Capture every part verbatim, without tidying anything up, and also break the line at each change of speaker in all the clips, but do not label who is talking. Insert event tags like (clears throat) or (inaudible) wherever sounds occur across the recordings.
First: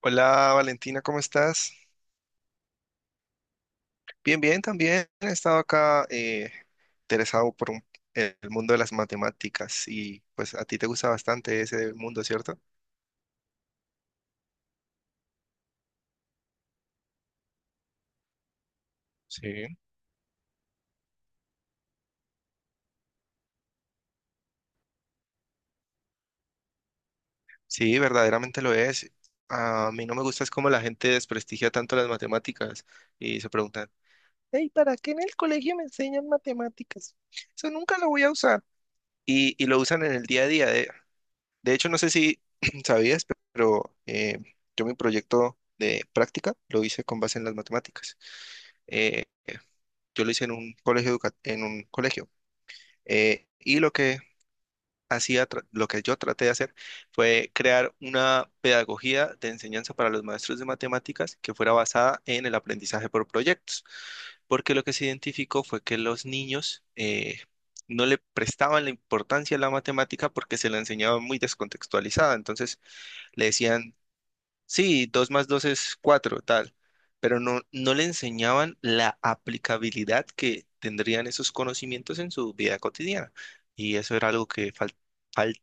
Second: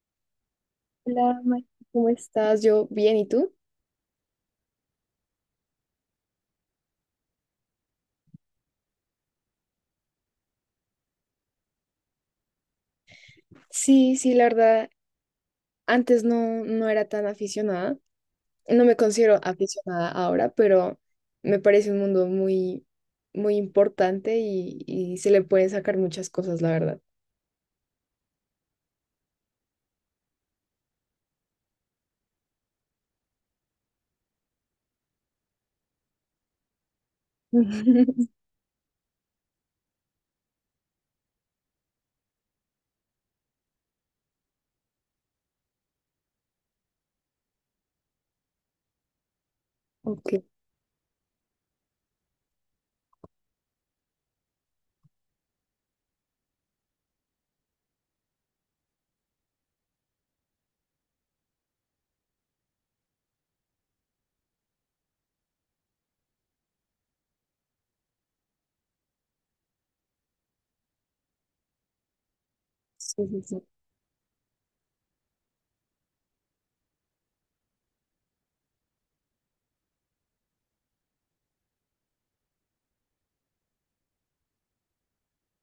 Hola Valentina, ¿cómo
Hola, Ma-
estás?
¿Cómo estás? Yo bien, ¿y tú?
Bien, bien, también he estado acá eh, interesado por un- el mundo de las matemáticas y pues a ti te gusta bastante ese mundo, ¿cierto?
Sí, sí, la verdad, antes no, no era tan aficionada. No me considero
Sí.
aficionada ahora, pero me parece un mundo muy, muy importante y, y se le pueden sacar muchas cosas, la verdad.
Sí, verdaderamente lo es. A mí no me gusta es cómo la gente desprestigia tanto las matemáticas y se preguntan, hey, ¿para qué en el colegio me enseñan matemáticas? Eso nunca lo voy
(laughs)
a usar. Y, y lo usan en el día a día. De hecho, no sé si (clears throat) sabías, pero eh, yo mi proyecto de práctica lo hice con base en las matemáticas. Eh, yo lo
Ok,
hice en un colegio, educa- en un colegio. Eh, y lo que hacía, tra- lo que yo traté de hacer fue crear una pedagogía de enseñanza para los maestros de matemáticas que fuera basada en el aprendizaje por proyectos. Porque lo que se identificó fue que los niños eh, no le prestaban la importancia a la matemática porque se la enseñaba muy descontextualizada. Entonces,
sí, sí,
le
sí.
decían, sí, dos más dos es cuatro tal, pero no, no le enseñaban la aplicabilidad que tendrían esos conocimientos en su vida cotidiana. Y eso era algo que fal- fal-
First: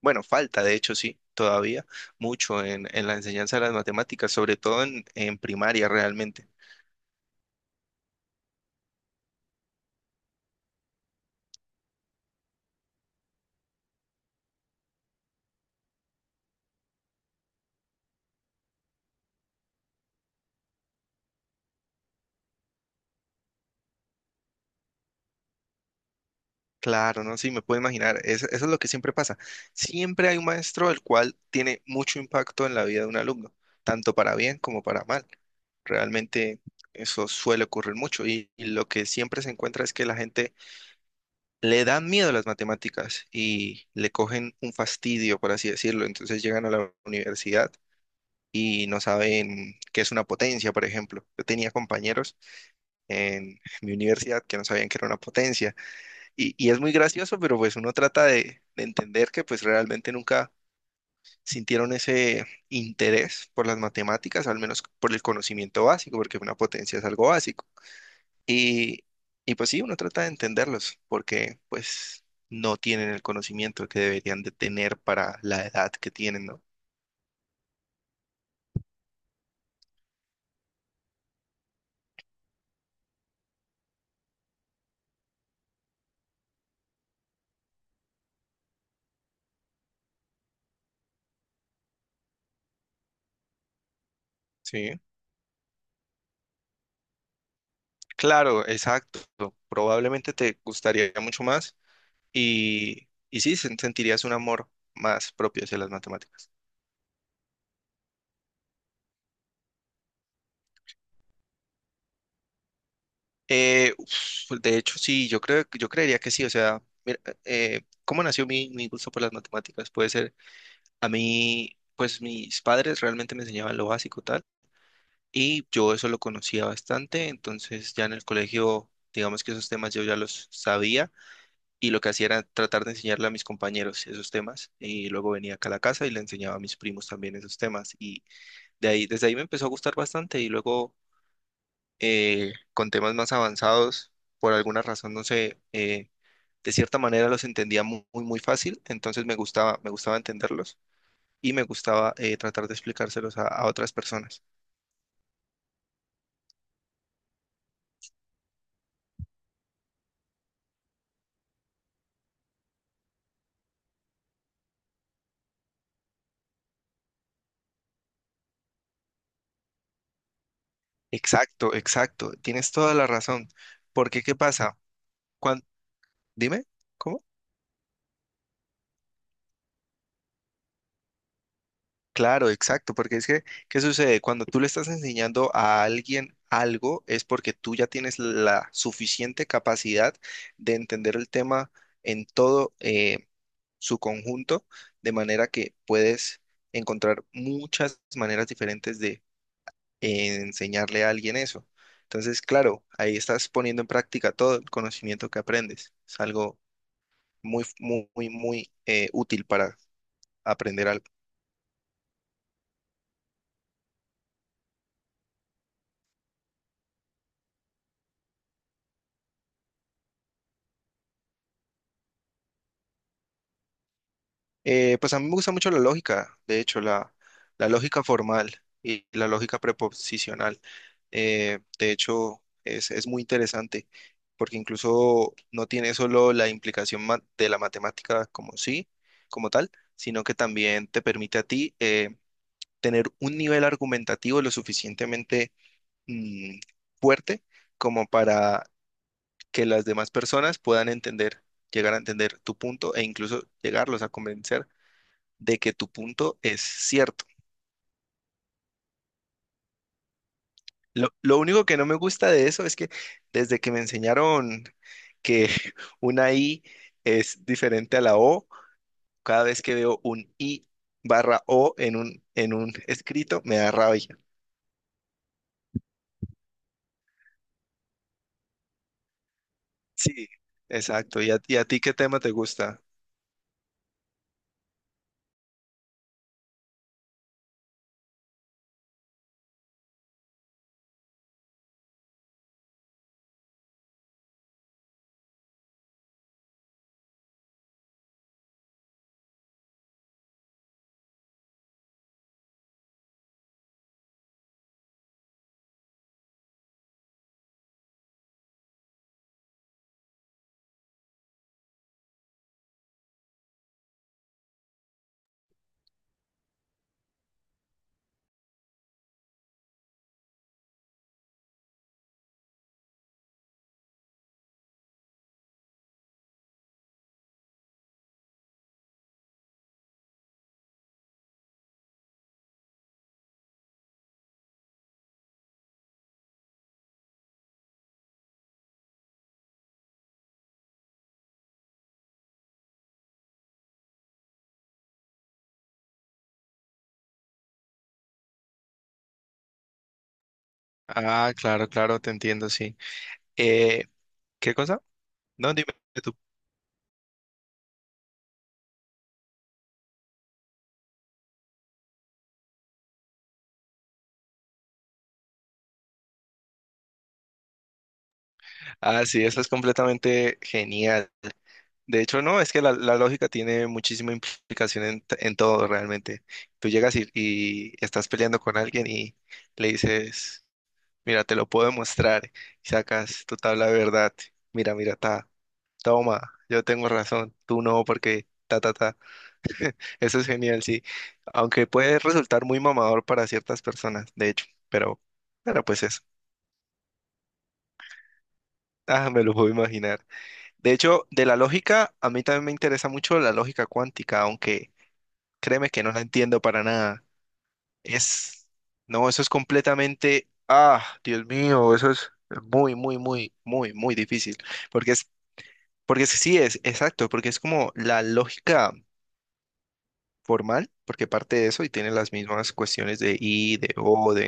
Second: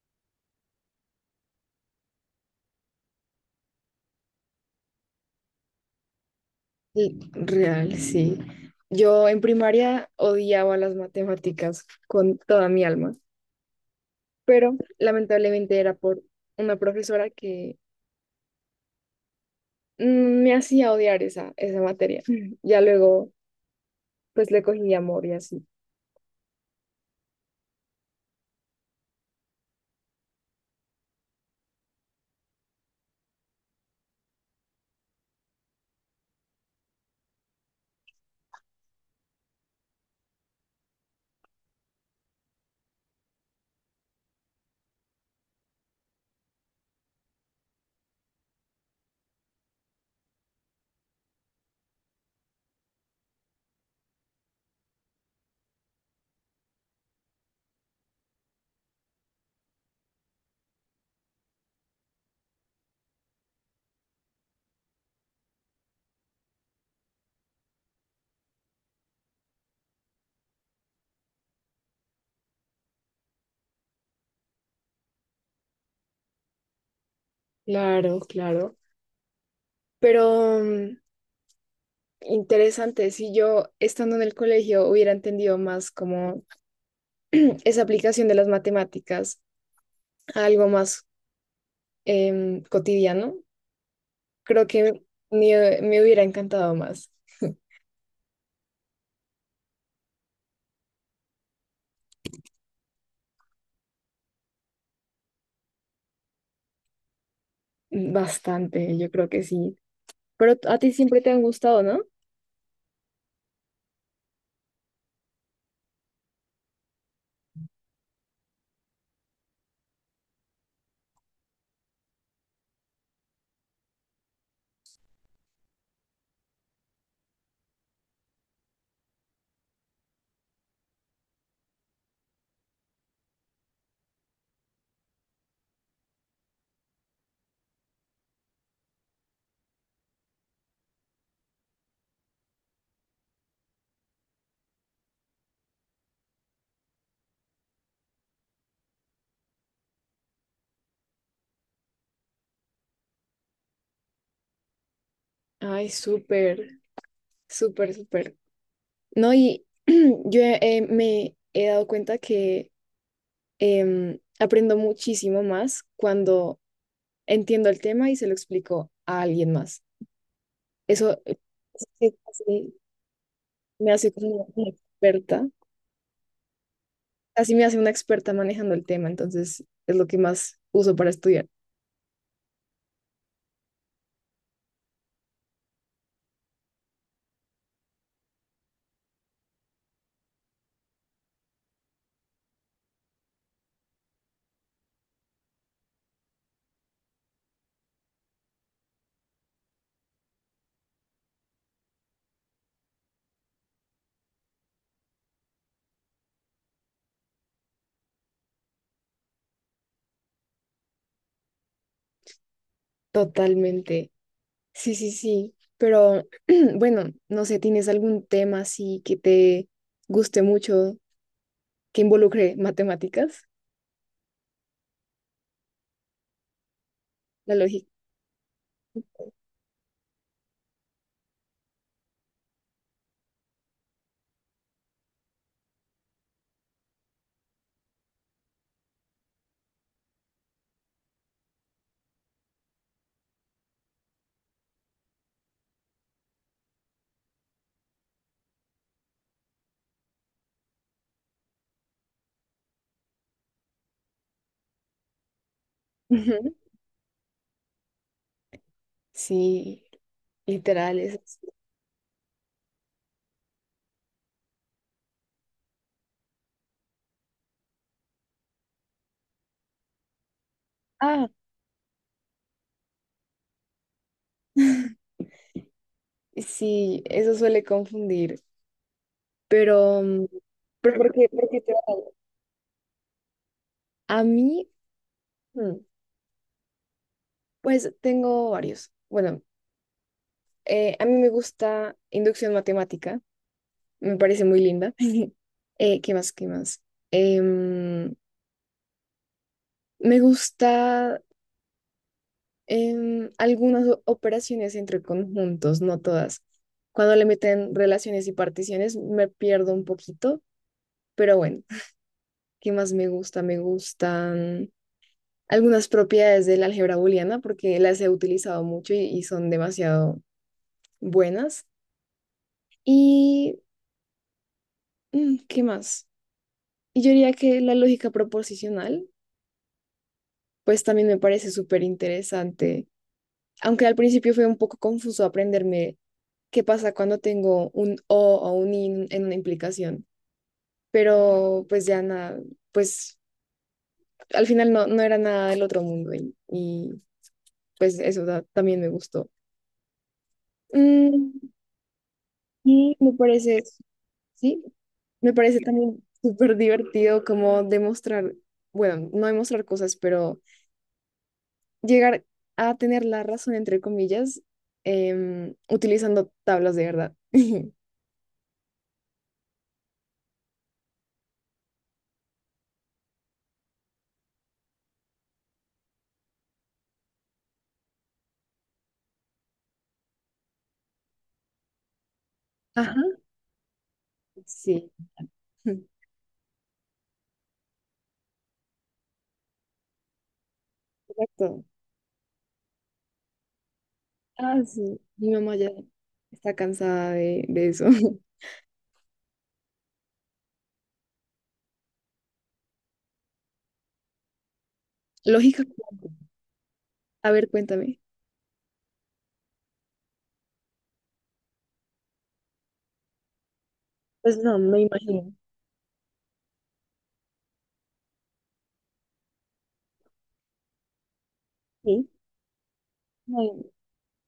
bueno, falta, de hecho, sí, todavía mucho en, en la enseñanza de las matemáticas, sobre todo en, en primaria realmente.
Y Real, sí. Yo en primaria odiaba las matemáticas con toda mi alma, pero lamentablemente era por una profesora mm, me hacía odiar esa, esa materia. (laughs) Ya luego, pues le cogí amor y así.
Claro, no, sí, me puedo imaginar. Es- eso es lo que siempre pasa. Siempre hay un maestro el cual tiene mucho impacto en la vida de un alumno, tanto para bien como para mal. Realmente eso suele ocurrir mucho y, y lo que siempre se encuentra es que la gente le da miedo a las matemáticas y le cogen un fastidio, por así decirlo. Entonces llegan a la universidad y no saben qué es una potencia, por ejemplo. Yo tenía compañeros en mi universidad que no sabían qué era una potencia y, y es muy gracioso, pero pues uno trata de, de entender que pues realmente nunca sintieron ese interés por las matemáticas, al menos por el conocimiento básico, porque una potencia es algo básico. Y, y pues sí, uno trata de entenderlos, porque pues no tienen el conocimiento que deberían de tener para la edad que tienen, ¿no?
Claro, claro. Pero mm, interesante, si yo estando en el colegio hubiera entendido más como (clears throat) esa aplicación de las matemáticas a algo más em, cotidiano, creo
Sí,
que me, me hubiera encantado más.
claro, exacto. Probablemente te gustaría mucho más y, y sí, sen- sentirías un amor más propio hacia las matemáticas.
Mm, bastante, yo creo que sí. Pero a ti siempre te han gustado, ¿no?
Eh, uf, de hecho, sí, yo creo, yo creería que sí. O sea, mira, eh, ¿cómo nació mi, mi gusto por las matemáticas? Puede ser, a mí, pues mis padres realmente me enseñaban lo básico tal, y yo eso lo conocía bastante, entonces ya en el colegio, digamos que esos temas yo ya los sabía, y lo que hacía era tratar de enseñarle a mis compañeros esos temas, y luego venía acá a la casa y le enseñaba a mis primos también esos temas, y de ahí, desde ahí me empezó a gustar bastante, y luego eh, con temas más avanzados, por alguna razón, no sé, eh, de cierta manera los entendía mu- muy, muy, fácil, entonces me gustaba, me gustaba entenderlos y me gustaba eh, tratar de explicárselos a, a otras personas.
Ay, súper. Súper, súper. No, y (clears throat) yo eh, me he dado cuenta que em, aprendo muchísimo más cuando entiendo el tema y se lo explico a alguien más. Eso eh,
Exacto,
sí,
exacto, tienes
sí,
toda la razón,
me hace
porque ¿qué
como una
pasa?
experta,
Cuan- Dime, ¿cómo?
así me hace una experta manejando el tema, entonces es lo que más uso para estudiar.
Claro, exacto, porque es que, ¿qué sucede? Cuando tú le estás enseñando a alguien algo, es porque tú ya tienes la suficiente capacidad de entender el tema en todo, eh, su conjunto, de manera que puedes encontrar muchas maneras diferentes de eh, enseñarle a alguien eso. Entonces, claro, ahí estás poniendo en práctica todo el conocimiento que aprendes. Es algo muy, muy, muy, muy eh, útil para aprender algo.
Totalmente. Sí, sí, sí. Pero (clears throat) bueno, no sé, ¿tienes algún tema así que te guste mucho, que involucre matemáticas,
Eh, pues a mí me gusta mucho la lógica, de hecho, la,
la
la
lógica?
lógica formal y la lógica preposicional. Eh, de hecho, es, es muy interesante porque incluso no tiene solo la implicación ma- de la matemática como sí, como tal, sino que también te permite a ti eh, tener un nivel argumentativo lo suficientemente mm, fuerte como para que las demás personas puedan entender, llegar a entender tu punto e incluso llegarlos a convencer de que tu punto es
(laughs)
cierto.
Sí, literal,
Lo,
eso
lo
es-
único que no me gusta de eso es que desde que me enseñaron que (laughs) una I es diferente a la O, cada vez que veo un I
Ah,
barra O en un, en un escrito, me da rabia.
sí, eso suele confundir, pero, mm,
Sí,
pero ¿por
exacto.
qué,
¿Y a,
por
y
qué
a
te va
ti qué
mal?
tema te gusta?
A mí, mm, pues tengo varios. Bueno, eh, a mí me gusta inducción matemática, me parece muy linda. (laughs) Eh, ¿qué más? ¿Qué más? Em, me gusta em, algunas o- operaciones entre conjuntos, no todas. Cuando le meten relaciones y particiones me pierdo un poquito, pero bueno. ¿Qué más me gusta? Me gustan algunas propiedades del álgebra booleana porque las he utilizado mucho y, y son demasiado buenas. ¿Y mm, qué más? Y yo diría que la lógica proposicional, pues también me parece súper interesante, aunque al principio fue un poco confuso aprenderme qué pasa cuando tengo un o o un in en una implicación, pero pues ya nada, pues al final no, no era nada del otro mundo y, y, pues eso da- también me gustó.
Ah,
Mm,
claro, claro, te entiendo, sí.
y me parece,
Eh, ¿qué
sí,
cosa?
me
No,
parece
dime
también
tú.
súper divertido como demostrar, bueno, no demostrar cosas, pero llegar a tener la razón, entre comillas, em, utilizando tablas de verdad. (laughs)
Ah, sí, eso es completamente genial. De hecho, no, es que la, la lógica tiene muchísima implicación en, t- en todo realmente. Tú llegas y, y estás peleando con alguien y le dices, mira, te lo puedo demostrar, y
Ajá.
sacas tu tabla de verdad, mira,
Sí,
mira, ta,
(laughs)
toma, yo tengo razón, tú no, porque ta, ta, ta. Eso es genial, sí.
exacto.
Aunque puede resultar muy mamador para ciertas personas, de hecho,
Ah, sí,
pero,
mi mamá
pero
ya
pues eso.
está cansada de, de eso. (laughs)
Ah, me lo puedo imaginar. De hecho, de la lógica, a mí también me interesa mucho la lógica cuántica, aunque
Lógica
créeme que no la
cuántica.
entiendo para nada.
A ver, cuéntame.
Es, no, eso es completamente, ah, Dios mío, eso es muy, muy, muy, muy, muy
Pues
difícil.
no, me
Porque es,
imagino.
porque es- sí es, exacto, porque es como la lógica formal, porque parte de eso y tiene
Sí.
las mismas cuestiones de y,
Ay,
de o, de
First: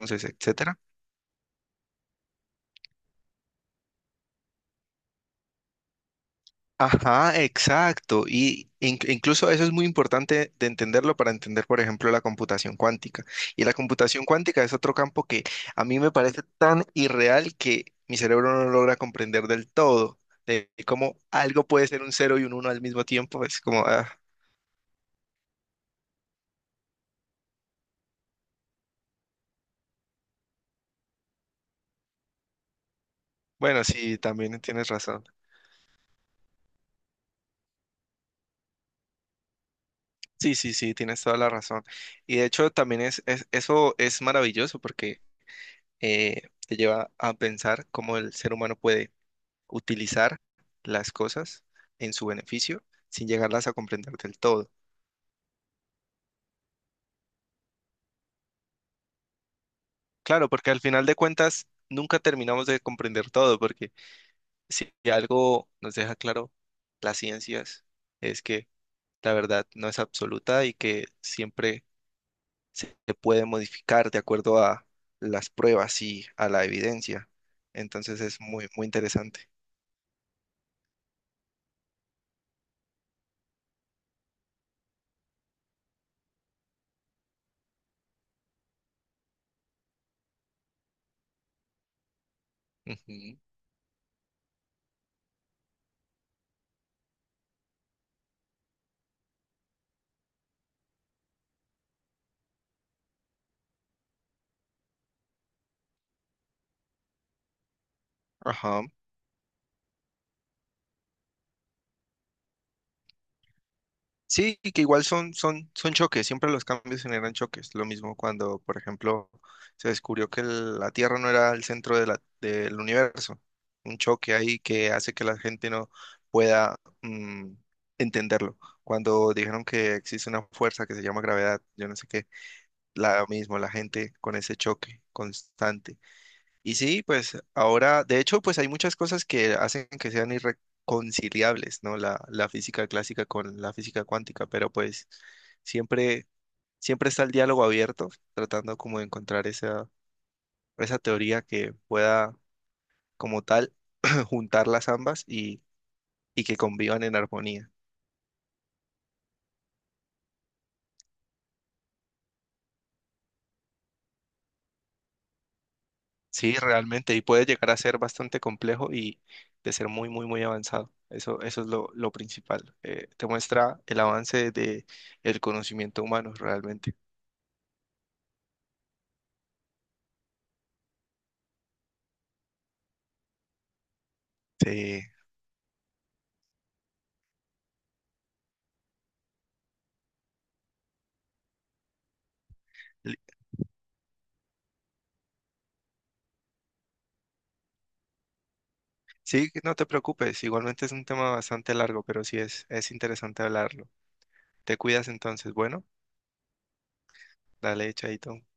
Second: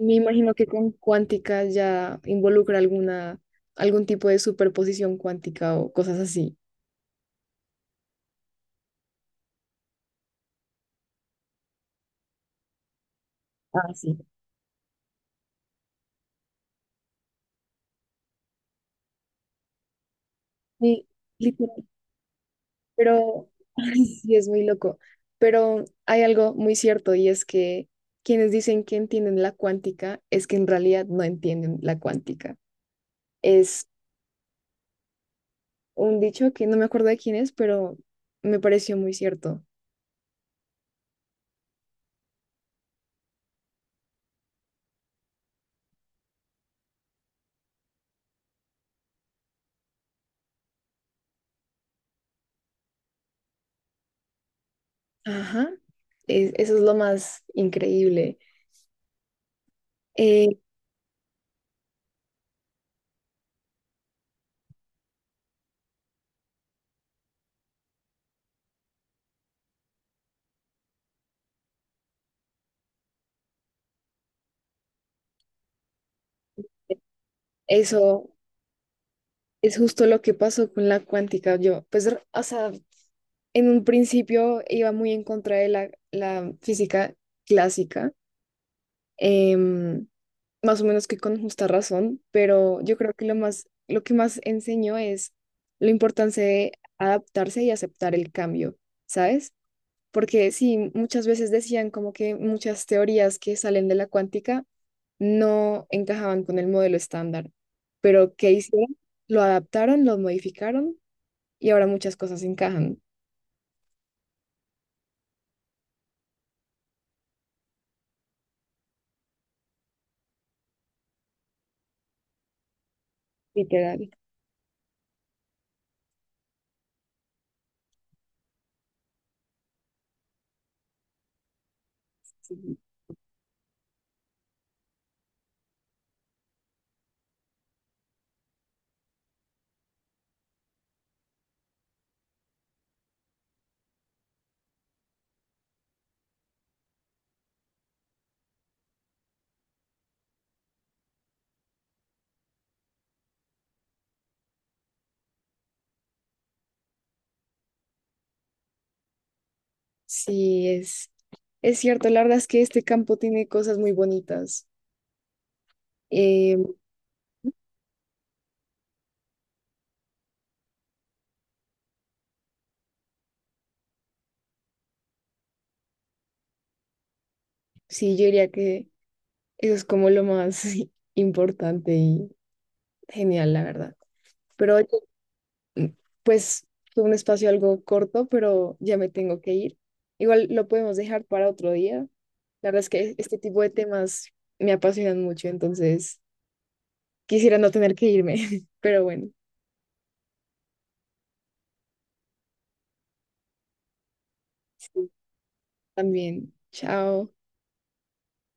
me imagino que
etcétera.
con cuántica ya involucra alguna, algún tipo de superposición cuántica o cosas así.
Ajá, exacto. Y in- incluso eso es muy importante de entenderlo para entender, por ejemplo, la computación cuántica. Y la
Ah, sí.
computación cuántica es otro campo que a mí me parece tan irreal que mi cerebro no logra comprender del todo, de
Sí,
cómo algo
literal,
puede ser un cero y un uno al mismo tiempo.
pero
Es
(laughs)
como,
ay,
ah,
sí es muy loco. Pero hay algo muy cierto y es que quienes dicen que entienden la cuántica es que en realidad no entienden la cuántica.
bueno,
Es
sí, también tienes razón.
un dicho que no me acuerdo de quién es, pero me pareció muy cierto.
Sí, sí, sí, tienes toda la razón. Y de hecho, también es, es- eso es maravilloso porque eh, te lleva a pensar cómo el ser humano puede utilizar las cosas en su beneficio sin llegarlas a comprender del todo.
Ajá, es- eso es lo más increíble.
Claro,
Eh,
porque al final de cuentas nunca terminamos de comprender todo, porque si algo nos deja claro las ciencias es que la verdad no es absoluta y que siempre se puede modificar de acuerdo a las pruebas y a la evidencia. Entonces
eso
es muy, muy interesante.
es justo lo que pasó con la cuántica. Yo, pues, r- o sea, en un principio iba muy en contra de la, la física clásica, em, más o menos que con justa razón, pero yo creo que lo
Ujú.
más, lo que más enseñó es la importancia de adaptarse y aceptar el cambio, ¿sabes? Porque sí, muchas veces decían como que muchas teorías que salen de la cuántica no encajaban con el modelo estándar, pero ¿qué
Ajá.
hicieron? Lo adaptaron, lo modificaron y ahora muchas cosas encajan.
Sí, y que igual son, son, son choques, siempre los cambios generan choques. Lo mismo cuando, por ejemplo, se descubrió que el- la Tierra no era el centro de la- del universo. Un
Literal.
choque ahí que hace que la gente no pueda mm, entenderlo. Cuando dijeron que existe una fuerza que se llama gravedad, yo no sé qué, la mismo, la gente con ese choque constante. Y sí, pues ahora, de hecho, pues hay muchas cosas que hacen que sean irreconciliables, ¿no? La, la física clásica con la física cuántica, pero pues siempre, siempre está el diálogo abierto, tratando como de encontrar esa, esa teoría que pueda como tal (clears throat) juntar las ambas y, y que convivan en armonía.
Sí, es, es cierto, la verdad es que este campo tiene cosas muy bonitas.
Sí,
Eh,
realmente, y puede llegar a ser bastante complejo y de ser muy, muy, muy avanzado. Eso, eso es lo, lo principal. Eh, te muestra el avance de el conocimiento humano realmente.
sí, yo diría que eso es como lo más (laughs) importante y genial, la verdad. Pero oye,
Sí,
mm, pues fue un espacio algo corto, pero ya me tengo que ir. Igual lo podemos dejar para otro día. La verdad es que
Li-
este tipo de temas me apasionan mucho, entonces quisiera no tener que irme, (laughs) pero bueno,
sí, no te preocupes, igualmente es un tema bastante largo, pero sí es, es interesante hablarlo. Te cuidas
sí.
entonces, bueno,
También. Chao.
dale, chaito.